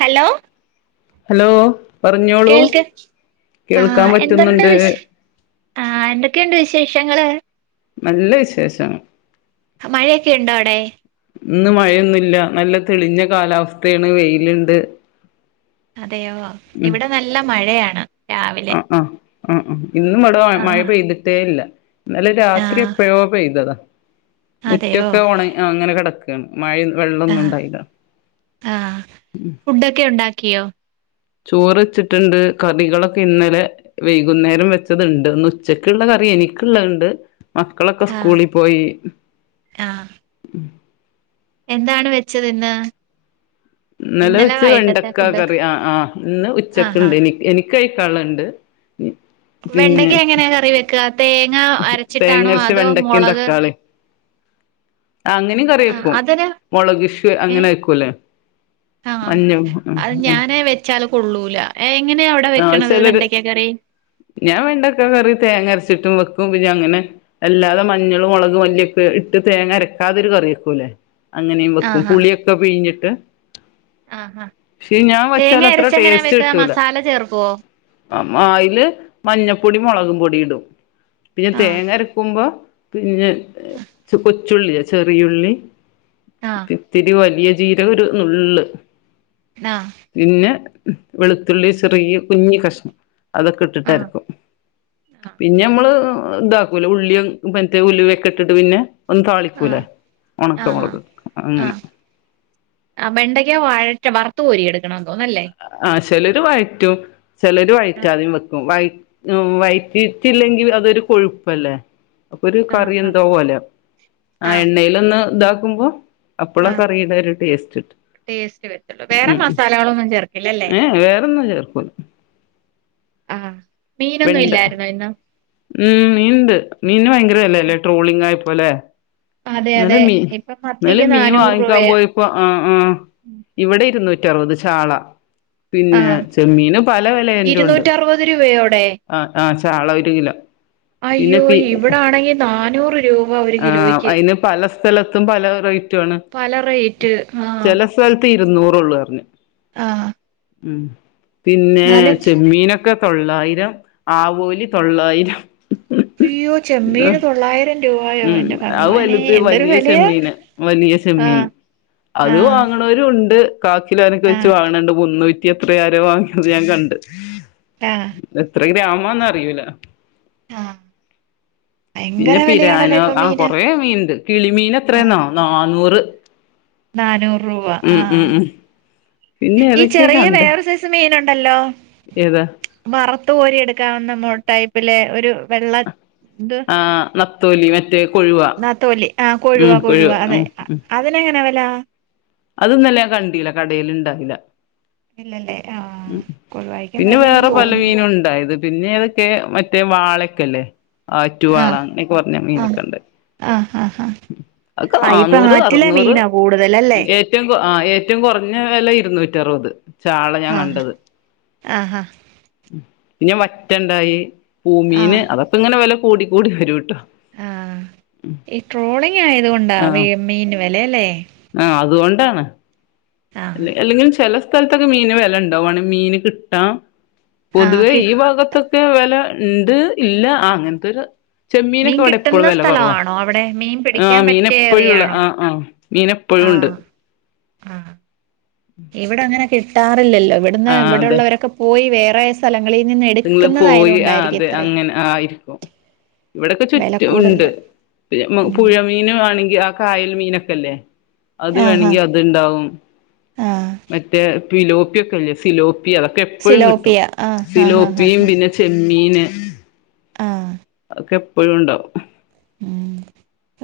Hello hello പറഞ്ഞോളൂ കേൾക്ക് കേൾക്കാൻ ആഹ് എന്തണ്ട് പറ്റുന്നുണ്ട് വിഷ് ആ എന്തൊക്കെയുണ്ട് വിശേഷങ്ങള് നല്ല വിശേഷം മഴയൊക്കെ ഉണ്ടോ അവിടെ ഇന്ന് മഴയൊന്നുല്ല നല്ല തെളിഞ്ഞ കാലാവസ്ഥയാണ് വെയില്ണ്ട് അതെയോ ഇവിടെ നല്ലം മഴയാണ് രാവിലെ ആ ആഹ് ആ ഇന്നും ഇവിടെ മഴ ആഹ് പെയ്തിട്ടേ ഇല്ല ഇന്നലെ ആ രാത്രി എപ്പോഴോ പെയ്തതാ അതെയോ മുറ്റൊക്കെ ഒണ ആ അങ്ങനെ കിടക്ക [unintelligible] മഴ ആ വെള്ളമൊന്നും ഉണ്ടായില്ല ക്കിയോ ചോറ് വച്ചിട്ടുണ്ട് കറികളൊക്കെ ഇന്നലെ വൈകുന്നേരം വെച്ചതുണ്ട് ഇന്ന് ഉച്ചക്കുള്ള കറി എനിക്കുള്ളതൊണ്ട് മക്കളൊക്കെ ആ സ്കൂളിൽ പോയി ആ എന്താണ് വെച്ചത് ഇന്ന് ഇന്നലെ വെച്ച വൈകിട്ടത്തെ വെണ്ടക്ക ഫുഡ് കറി ആ ആ ഇന്ന് ആഹാ ഉച്ചക്ക്ണ്ട് എനി എനിക്ക് നിക്ക് കഴിക്കാള്ളണ്ട് വെണ്ടയ്ക്ക എങ്ങനെ കറി വെക്കുക തേങ്ങ അരച്ചിട്ടാണോ തേങ്ങരച്ച അതോ വെണ്ടക്കയും മുളക് തക്കാളി അങ്ങനെയും കറി ആ വെക്കും അതിന് മൊളക് ഇഷു ഏ അങ്ങനെ വെക്കുംല്ലേ ആ മഞ്ഞ ഉം അത് ഉം ഞാന് വെച്ചാല് കൊള്ളൂല എങ്ങനെയാ അവിടെ ആ വെക്കണത് ചെലര് വെണ്ടയ്ക്ക കറി ഞാൻ വെണ്ടയ്ക്ക കറി തേങ്ങരച്ചിട്ടും വെക്ക് ക്കും അങ്ങനെ അല്ലാതെ മഞ്ഞളും മുളക് മല്ലിയൊക്കെ ഇട്ട് തേങ്ങരക്കാ ക്കാതൊരു കറി വെക്കൂല്ലേ അങ്ങനെയും വെക്കും ആഹാ പുളിയൊക്കെ പിഴിഞ്ഞിട്ട് ആഹ് ആഹ് പക്ഷേ ഞാൻ തേങ്ങ വച്ചാൽ അത്ര അരച്ചെങ്ങനാ ടേസ്റ്റ് വെക്കാ കിട്ടൂല മസാല ചേർക്കുവോ ആ അയില് മഞ്ഞപ്പൊടി മൊളകും പൊടിയും ഇ ഇടും പിന്നെ ആഹ് തേങ്ങ അരക്കുമ്പോ പിന്നെ കൊച്ച് ച്ചുള്ളി ചെറിയുള്ളി ആഹ് ഇത്തിരി വലിയ ജീരകം ഒരു നുള്ള് ആഹ് പിന്നെ വെളുത്തുള്ളി ചെറിയ കുഞ്ഞ് കഷ്ണം അതൊക്കെ ആഹ് ഇട്ടിട്ട്ര്ക്കും പിന്നെ നമ്മള് ഇതാക്കൂല്ലേ ഉള്ളിയും മറ്റേ ഉലുവയൊക്കെട്ടിട്ടു പിന്നെ ഒന്ന് താ- ആ ആഹ് ആ അങ്ങനെ ആ വെണ്ടയ്ക്ക വഴറ്റി വറു കോരി എടുത്തു ആ ചെലര് വയറ്റും ചെലര് ആഹ് വയറ്റാതെയും വെക്കും വയ വയറ്റിട്ടില്ലെങ്കിൽ അതൊരു കൊഴുപ്പല്ലേ അപ്പൊരു ആഹ് കറി ആഹ് എന്തോപോലെയാകും ആ ആഹ് എണ്ണയിലൊന്ന് ഇതാ ക്കുമ്പോൾ അപ്പളാ ആഹ് കറിയുടെ ഒരു ടേസ്റ്റ് കിട്ടും ടേസ്റ്റ് വരത്തുള്ളൂ വേറെ ഉം ഉം മസാലകളൊന്നും ചേർക്കില്ലല്ലേ ഏ വേറൊന്നും ചേർക്കൂല്ല ആഹ് മീനൊന്നും ഇല്ലായിരുന്നോ ഇന്ന് ഉഉം മീൻ ഉണ്ട് മീന് ഭയങ്കര വെല അല്ലേ ട്രോളിങ് ആയിപ്പോ ഇല്ലേ അതെ ഇന്നലെ അതെ മീ ഇപ്പം ഇന്നലെ മത്തിക്ക് മീ നാനൂറ് വാങ്ങിക്കാൻ രൂപയാ പോയിപ്പോ ആ ആ ഇവിടെ ഇരുന്നൂറ്റി റുപത് ചാള പിന്നെ ആഹ് ചെമ്മീന് പല വില ഉണ്ട് ഇരുന്നൂറ്ററുപത് രൂപയോടെ ആ ആ ചാള ഒരു കിലോ പിന്നെ അയ്യോ ഇവിടാണെങ്കി നാനൂറ് രൂപ ഒരു ആ കിലോയ്ക്ക് അതിന്- സ്ഥലത്തും പല ആണ് പല റേറ്റ് ആ നൂറോള്ളൂ അർഞ് ആ ഉം പിന്നെചെമ്മീനൊക്കെ തൊള്ളായിരം ആവോലി തൊള്ളായിരം അയ്യോ ചെമ്മീന് തൊള്ളായിരം രൂപായോ ഉം എന്റെ അവ് ഭഗവാനെ വലുത് എന്തൊരു വലിയ വിലയാ ചെമ്മീന് വലിയ ആഹ് ചെമ്മീന് അത് ആഹ് വാങ്ങണോരുണ്ട് കാക്കിലോനക്കെ വെച്ച് ആഹ് വാങ്ങ്ണണ്ട് [unintelligible] എത്ര ആരോ വാങ്ങ്ണത് ഞാൻ കണ്ട് എത്രെ ഗ്രാമ് ആന്ന് അറിയൂല ആ ഭയങ്കര വെല [unintelligible] ആ കൊറെ മീന്ണ്ട് കിളിമീൻ എത്രെന്നോ നാന്നൂറ് ഉ നാനൂ റൂവാ ആ പിന്നെ ഈ ഏതൊക്കെയ ചെറിയ കണ്ട് വേറെ സൈസ് മീ ല്ണ്ടല്ലോ ഏതാ വറത്ത് കോരി എടുക്കവെന്ന് നമ്മോ ടൈപ്പിലെ ഒരു വെള്ള ആഹ് ന്ന തൊലിവൻ ന്നാ തൊലി ആ കൊഴുവ കൊഴുവ അതെ അതിനങ്ങനെ വെ ല അതൊന്നൊല്ല കണ്ടീല്ല കടേല് ഇണ്ടായില്ല. ഇല്ലല്ലേ ആഹ് ഉം കൊഴുവായിക്കും പിന്നെ വിലയാന്ന് വേറെ പല തോന്നുന്നു മീനും ഉണ്ടായത് പിന്നേതൊക്കെ മ റ്റേ വാളക്കെല്ലേ ആറ്റുവാള ആഹ് അങ്ങനെയൊക്കെ പറഞ്ഞ ആഹ് മീനൊക്കെണ്ട് ആഹ് ആഹ് ആഹ് ഉം അതൊക്കെ ആഹ് ഇപ്പൊ നാന്നൂറ്, ആറ്റിലെ അറ്നൂറ് മീനാ കൂടുതലല്ലേ ഏറ്റവും കൊ ആ ഏറ്റവും കൊറ്ഞ്ഞ വെല ഇരുന്നൂ റ്റി അറുപത് ചാളെ ഞാൻ ആഹ് കണ്ടത് ആഹ് പിന്നെ വറ്റണ്ടായി പൂമീന് അതൊക്കെങ്ങനെ വെല കൂടിക്കൂടി വരുട്ടോ ആ ഈ ട്രോളിങ്ങായത്കൊണ്ടാ ആ മീ മീൻ വെലയല്ലേ ആ അതുകൊണ്ടാണ് ആഹ് അല്ലെ അല്ലെങ്കിലും ചെല സ്ഥലത്തൊക്കെ മീന് വെലണ്ടാവു വാണേ മീന് കിട്ടാ ആഹ് പൊതുവെ കി ഈ ഭാഗത്ത് ക്കെ വെല ഇണ്ട് ഇല്ല ആ അങ്ങനത്തൊര് മീൻ ചെമ്മീനൊക്കെ അവിടെ എപ്പോഴും കിട്ടുന്ന വില കുറവാ സ്ഥലമാണോ അവിടെ മീൻ ആ പിടിക്കാൻ മീൻ പറ്റിയ എപ്പഴുള്ള ഏറിയാണോ ആ ആ മീൻ എപ്പോഴും ഉണ്ട് ആ ഇവിടെ അങ്ങനെ കിട്ടാ റില്ലല്ലോ ഇവിടുന്ന് ഇവിടുള്ളവരൊക്കെ പോയി വേ വേറെ സ്ഥല ങ്ങള് പോയി ആ അതെ അങ്ങനെ ആയിരിക്കും ഇവിടെൊക്കെ വെല ചുറ്റും ഉണ്ട് കൂടുതല് ഉം പുഴമീന ആണെങ്കിൽ അ കായൽ മീനൊക്കെല്ലേ അത് ആഹാ വേണെങ്കി അത്ണ്ടാവും ആഹ് മറ്റേ ഫിലോപിക്കല്ലേ ഫിലോ പ്പി അതൊക്കെ എപ്പഴും കിട്ടും സിലോപ്പിയ ആഹ് ആഹ് ആഹ് ഫിലോപ്പി പിനെ ചെമ്മീ മീന്ന് ആ ഒക്കെ എപ്പോഴും ഉണ്ടാവും ഉം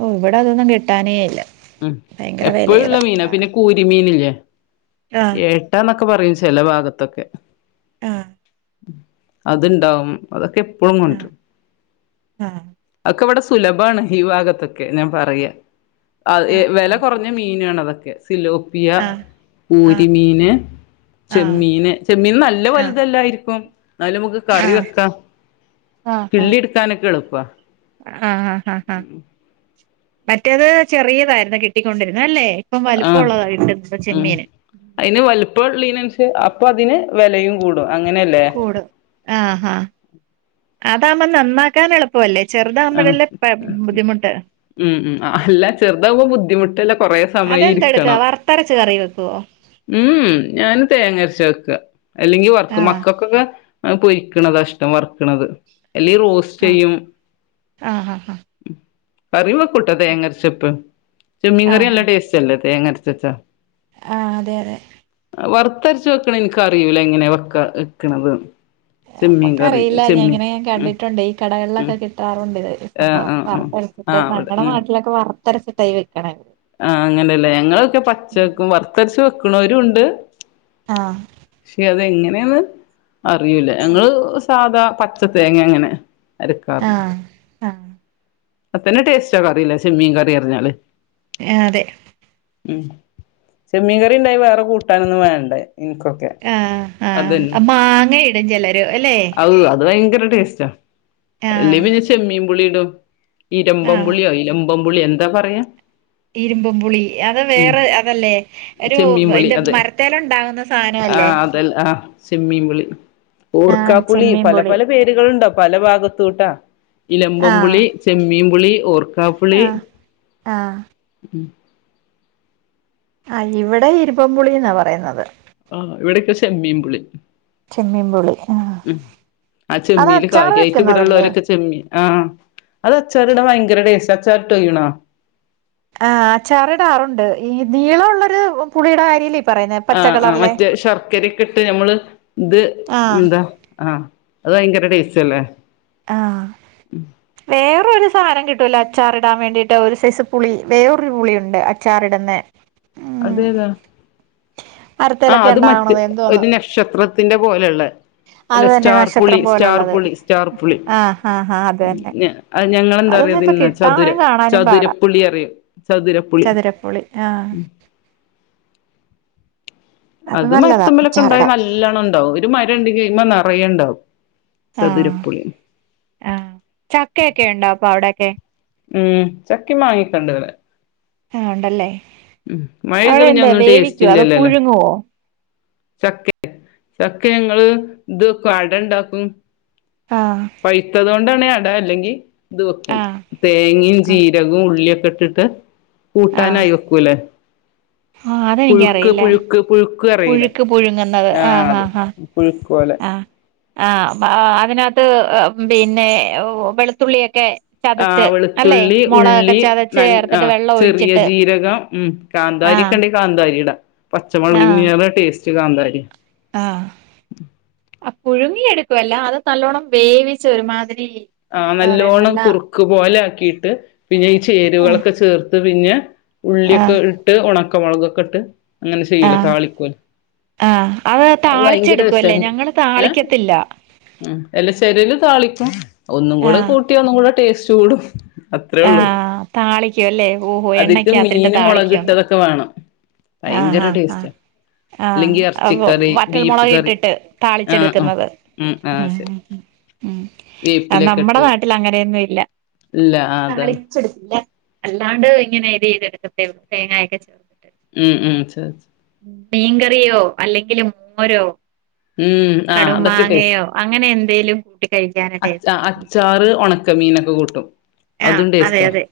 ഓ ഇവിടെ അതൊന്നും കിട്ടാനേ ഇല്ല ഉം ഭയങ്കര എപ്പോഴുള്ള വെലയുവാ മീനാ പിന്നെ സാധനത്തിന് കൂരിമീനില്ലേ ആഹ് എട്ട ന ക്കെ പറയും ചില ഭാഗത്തൊക്കെ ആ അത്ണ്ടാവും അതൊക്കെ എ പ്പോഴും കൊണ്ട് ആഹ് വരും ആഹ് അതൊക്കെ ഇവിടെ സ് സുലഭാണ് ഈ ഭാഗത്തൊക്കെന്നെ പറയാ അ വില ആഹ് കുറഞ്ഞ മീൻയാന്നെ അത സിലോപ്പിയ ആഹ് ആഹ് കുരിമീന് ആഹ് ചെമ്മീന് ചെമ്മീൻ നല്ല ആഹ് വലുതല്ലായിരി ക്കും എന്നാലും നമുക്ക് കറി ആഹ് വെക്കാം കിള്ളി എടുക്കാനൊക്കെ ഇളു പ്പ ആഹ് ആഹ് ആ ആ മറ്റേത് ചെറിയതായിരുന്നു കിട്ടിക്കൊണ്ടിരുന്ന ആഹ ഉം ചെമ്മീന് അതിന് വലുപ്പീനസ അപ്പൊ അതിന് വെലയും കൂടും അങ്ങനെയല്ലേ കൂടും ആഹ് ഹാ അതാമ്മം നന്നാക്കാൻ എളുപ്പവല്ലേ ആഹ് ഉം ഉം അ ഹ അല്ല ചെറ്താവുമ്പോ ബുദ്ധിമുട്ടല്ല കൊറേ അതെന്താ എടുക്കുക സമയരിക്കണം. വറുത്തരച്ച് കറി വെക്കുവോ ഉം ഞാന് തേങ്ങ അരച്ചാ വെക്കാ അല്ലെങ്കി വർക്കും ആഹ് മക്കക്കൊക്കെ പൊരി ണതാഷ്ടം വർക്ക്ണത്. എല്ലീ റോസ്റ്റ് ആഹ് ചെയ്യും. ആഹ് ആഹ് ആഹ് കറി വെക്കുട്ടോ തേങ്ങരച്ച്പ്പൊ ചെമ്മീൻ ആഹ് കറി നല്ല ആഹ് ടേസ്റ്റല്ലെ തേങ്ങ അരച്ച് വെച്ചോ ആഹ് അതെതെ വറുത്തരച്ച് വെക്ക്‌ണെ ഇൻക്കറിയൂല ഏങ്ങനെ വെക്കാ വെക്ക്‌ണത് ഞമ്മക്കറിയില്ല ഞാങ്ങനെ ഞാൻ ഉം കണ്ടിട്ടുണ്ട് ഈ ഉം കടകളിലൊക്കെ കിട്ടാറുണ്ട് ആഹ് സംഭവം ആഹ് ആഹ് വറത്തരച്ചിട്ട് ആഹ് അവിടെ ഞങ്ങളെ ഉം നാട്ടിലൊക്കെ വർ [unintelligible] ആഹ് അങ്ങനെല്ലെ ഞങ്ങളൊക്കെ ഉം പച്ചക്കും വറുത്തരച്ചും വെക്ക്‌ ക്ക്‌ണോരൂണ്ട് ആഹ് ക്ഷെ അതെങ്ങെ [unintelligible] അറിയൂല്ല ഞങ്ങള് സാധാ പച്ച തേങ്ങ അങ്ങനെ അത് [unintelligible] ആഹ് ആഹ് ഇപ്പൊ തന്നെ ടേസ്റ്റാ കറിയില്ല ചെമ്മീൻ കറി എറിഞ്ഞാല് ആ അതെ ഉം ചെമ്മീ കറി ഉണ്ടായി വേറെ കൂട്ടാനൊന്നും വേണ്ടേ എനിക്കൊക്കെ ആഹ് അതന്നെ ആഹ് മാങ്ങയിടും ചിലര് അല്ലെ അത് അത് ഭയങ്കര ടേസ്റ്റാ അല്ലെ ആഹ് പിന്നെ ചെമ്മീൻപുളീടും ഇരമ്പം ആഹ് പുളി അയിലം കൊമ്പുള്ളി എന്താ പറയ്ക ഇരുമ്പും പുളി അത് വേറെ അതല്ലേ ഒരു ചെമ്മീൻ പുളി ഇത് അതെ മരത്തേൽ ഉണ്ടാകുന്ന സാധന അല്ലേ ആഹ് ആഹ് ഓർക്കാപുളി ചെമ്മീൻ പല പുളി പല പേരുകളുണ്ട് പല ഭാഗത്തൂട്ടാ- ഇലമ്പം ആഹ് പുളി ചെമ്മീൻപുളി ഓർക്കാപ്പുളി ആഹ് ആഹ് ആ ഇവിടെ ഇരുപംമ്പുളിന്നാ പറയുന്നത് ആ ഇവിടെൊക്കെ ചെമ്മീൻപുളി ചെമ്മീൻ പുളി ആഹ് ഉ ആ അത് ചെമ്മീയില് അച്ചാറ് കാര്യമായിട്ട് വെക്കുന്നതല്ലേ ഇവിടെള്ളലൊക്കെ ചെമ്മി ആ അത് അച്ചാറ്ട ഭയങ്കര ടെസ്റ്റ അച്ചാറ്ട്ടോക്കിണോ ആ അച്ചാറിയടാറുണ്ട് ഈ നീളള്ളൊരു പുളിയുടെ കാര്യല്ലേ പറയുന്നെ ആ പച്ച ആ കളറിലെ മറ്റേ ശർക്കരയക്കെ ഇട്ട് നഞമ്മള് ഇത് ആഹ് എന്താ ആ അത് ഭയങ്കര ടേസ്റ്റ് അല്ലേ ആ വേറരു സാധനം കിട്ടോല അച്ചാറിടാൻ വേണ്ടിയിട്ട് ഒരു സൈസ് പുളി വേറൊരു പുളിയുണ്ട് അച്ചാറിടന്ന് അതെതാ ആ മരത്തേലൊക്കെ അത് മറ്റ് ഉണ്ടാവണത് എന്തോന്ന് ഒരു നക്ഷത്ര ത്തിന്റെ പോലെള്ളേ അത് അല്ലെ തന്നെ സ്റ്റാർപുളി നക്ഷത്രം പോലുള്ളത് സ്റ്റാർപുളി സ്റ്റാർപുളി ആഹ് ആഹ് ആഹ് അത് തന്നെ അതൊന്നും ഇപ്പൊ ഞങ്ങളെന്താറിയതിന്ന ചതുര കിട്ടാനും കാണാനും പാടാ ചതുരപ്പുളി അറിയും ചതുരപ്പുളി ചതുരപ്പുളി ആഹ് അത് നല്ലതാ മരത്തുമ്പലൊക്കെ ഉണ്ടാവ അച്ചാറിടാൻ നല്ലണം ഉണ്ടാവും ഒരു ണ്ടെങ്കി അയ്മേ നറയണ്ടാവും. ആ ആ ചക്കയക്കെ ഉണ്ടോ അപ്പ അവിടെ- [unintelligible] ഉം ചക്കേം മങ്ങേക്കേണ്ടിവിടെ. ആഹ ഉണ്ടല്ലേ. ഉം മഴ അവിടെ ഇതഞ്ഞ എന്താ ഒന്നും ടേസ്റ്റ് വേവിക്കുവോ അതോ ഇല്ലല്ലോല്ലേ. പുഴുങ്ങുവോ ചക്ക ചക്ക ഞങ്ങള് ഇത് അടണ്ടക്കും. ആഹ് പൈയ്തതുകൊണ്ടാണ് അ അല്ലെങ്കി ഇത് വെക്കും ആഹ് തേങ്ങയും ആഹ് ജീരകവും ഉള്ളിയ - കെട്ടിട്ട്- ആഹ് കൂട്ടാനായി വെക്കൂലേ. ആഹ് പുഴുക്ക് അതെനിക്കറിയില്ല പുഴുക്ക് പുഴുക്ക്- അറിയില്ലേ പുഴുക്ക് പുഴുങ്ങുന്നത്. ആഹ് അത് ആഹ് പുഴുക്ക് പോലെ ആ ആഹ ആ അതിനകത്ത് പിന്നെ വെളുത്തുള്ളിയൊക്കെ- ആ ചതച്ച് അല്ലെ വെളുത്തുള്ളി മുളകൊക്കെ ഉള്ളി ചതച്ച് ന ആ ചേർത്തിട്ട് വെള്ളം ചെറിയ ഒഴിച്ചിട്ട് ജീരകം ഉം കാന്താരി ആഹ് ഒക്കെ ഉണ്ടെ കാന്താരിട. പച്ചമളഗങ്ങ അ ടസ്റ്റ് കാന്താരി ആ ആ പുഴുങ്ങി എടുക്കുവല്ല അത് നല്ലോണം വേവിച്ച ഒരുമാതിരി- ആ എന്താ പറയാ നല്ലോണം നല്ല കുറുക്ക് പോലെ ആക്കിട്ട് പിന്നെ ഈ ആഹ് ചേരുകളൊക്കെ ചേർത്ത് പിഞ്ഞെ ഉള്ളിക്കെ ആഹ് ഇട്ട് ഒണക്ക ണക്ക മോളകൊക്കെ ഇട്ട് അങ്ങനെ ചെയ്യൂല ആഹ് താളിക്കൂലോ ആഹ് അത് അഹ് ഭയങ്കര താളിച്ചെടുക്കുവല്ലേ രസനെ ഞങ്ങള് താളിക്കത്തില്ല എല്ലാ ചെലോല് താളിക്കും ഒന്നും കൂടെ കൂട്ട്യാ ടേസ്റ്റ്കൂടും ആ താളിക്കും അല്ലേ ഓഹോ അതിക്ക് എണ്ണക്കകത്തിട്ട് മീന് മുളക് താളിക്കുവാന്ന് ഇട്ടതൊക്കെ വേണം ആ ഹാ ഭയങ്കര ഹാ ഹാ ടേസ്റ്റാ ആ അല്ലെങ്കി അപ്പോ ഇറച്ചിക്കറി ബീഫ് വറ്റൽമുളക് കറി ഇട്ടിട്ട് ആ ആ താളിച്ചെട്ക്ക്‌ന്നത് ഉം ആ ഹ് ശരി ഹ് ഉം ആ വേപ്പിലൊക്കെ നമ്മടെ ഇട്ട് നാട്ടിൽ അങ്ങനെയൊന്നും ഇല്ല ഇല്ല ആ അതാണ് താളിചെട് അല്ലാണ്ട് ഇങ്ങനെ ഇത് ചെയ്തെടുക്കത്തേ ഉള്ളൂ തേങ്ങായൊക്കെ ചേർത്തി ഉം ഉം മീൻകറിയോ അല്ലെങ്കിൽ മോരോ ഉം ആഹ് അതൊക്കെ ടേസ്റ്റ് ന്തേലും അച്ചാ അച്ചാറ് ഉണക്കമീനൊക്കെ കൂട്ടും. ആഹ് അതും അതെ ടേസ്റ്റാ അതെ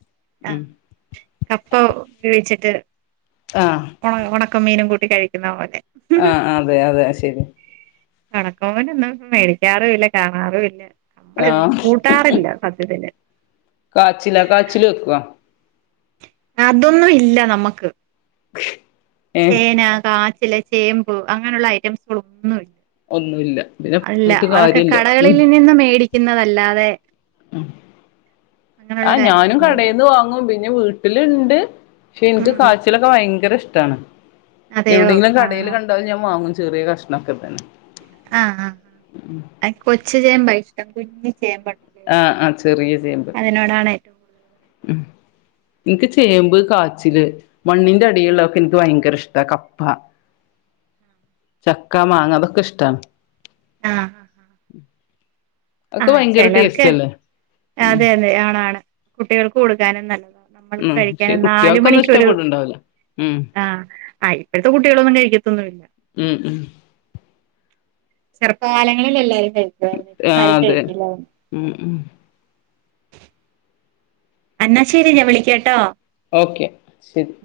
ഉം ആഹ് കപ്പ വേ വിച്ചിട്ട് ആഹ് ണക്ക മീനും കൂട്ടി കഴിക്കുന്ന പോലെ ആഹ് അതെ അതെ ശരി. [unintelligible] മേടിക്കാറുമില്ല കാണാറുമില്ല. നമ്മള് ഇതൊന്നും ആഹ് കൂട്ടാറില്ല സത്യത്തില്. കാച്ചിലാ കാച്ചില് വെക്കുവാ? അതൊന്നും ഇല്ല നമ്മക്ക്. ഏഹ് ചേനാ, കാ ച്ചില്, ചേമ്പ് അങ്ങനെയുള്ള ഐറ്റംസുകള് ഒന്നും ഇല്ല. ഒന്നുല്ല പിന്നെ അല്ല പറഞ്ഞിട്ട് അതൊക്കെ കാര്യല്ല കടകളിൽ നിന്നും മേടിക്കുന്നതല്ലാതെ ആ അങ്ങനെയുള്ള ഞാനും കാര്യങ്ങളൊന്നുമില്ല കടയിൽന്ന് വാങ്ങും പി ന്നെ വീട്ടില്ണ്ട്. പക്ഷെ എനിക്ക് ഉം കാച്ചലൊക്കെ ഭയങ്കര ഇഷ് ട്ടാണ്. അതെയോ എവിടെയെങ്കിലും കടയിൽ ആഹ് കണ്ടാലും ഞാൻ വാങ്ങും. ചെറിയ കഷണം ക്കെത്തന്നെ ആ ആ ആ അ കൊച്ച [unintelligible] [unintelligible] ആഹ് ആഹ് ചെറിയ ചേമ്പ് റ്റവും കൂടുതല് ഉം ഇൻക്ക് ചേമ്പ് കാച്ചില് മണ്ണിന്റെ അടിയിലുള്ളൊക്ക എക്ക് ഭയങ്കര ഇഷ് ത കപ്പ ചക്ക മാങ്ങ അതൊക്കെ ഇഷ്ടാണ് ആഹ് ആഹ് ആഹ് ആ ഒക്കെ ഭയങ്കര ടേസ്റ്റ് ചിലർക്ക് അല്ലേ ഉം അതെ അതെ ആണാണ് കുട്ടികൾക്ക് കൊടുക്കാനും നല്ലതാ നമ്മൾക്ക് ഉം കഴിക്കാൻ പക്ഷെ നാല് കുട്ടികൾക്കൊന്നും മണിക്കൊരു ഇഷ്ടപ്പെട്ടുണ്ടാവില്ല ഉം ആ ആ ഇപ്പോഴത്തെ കുട്ടികളൊന്നും കഴിക്കത്തൊന്നുമില്ല ഉം ഉം ചെറുപ്പകാലങ്ങളിൽ എല്ലരും കഴിക്കാർന്ന് ഇപ്പ ആ ആരും അതെ കഴിക്കില്ല അതൊന്നും ഉം ഉം അന്നാശരി ഞാൻ വിളിക്കട്ടോ ഓക്കെ ശരി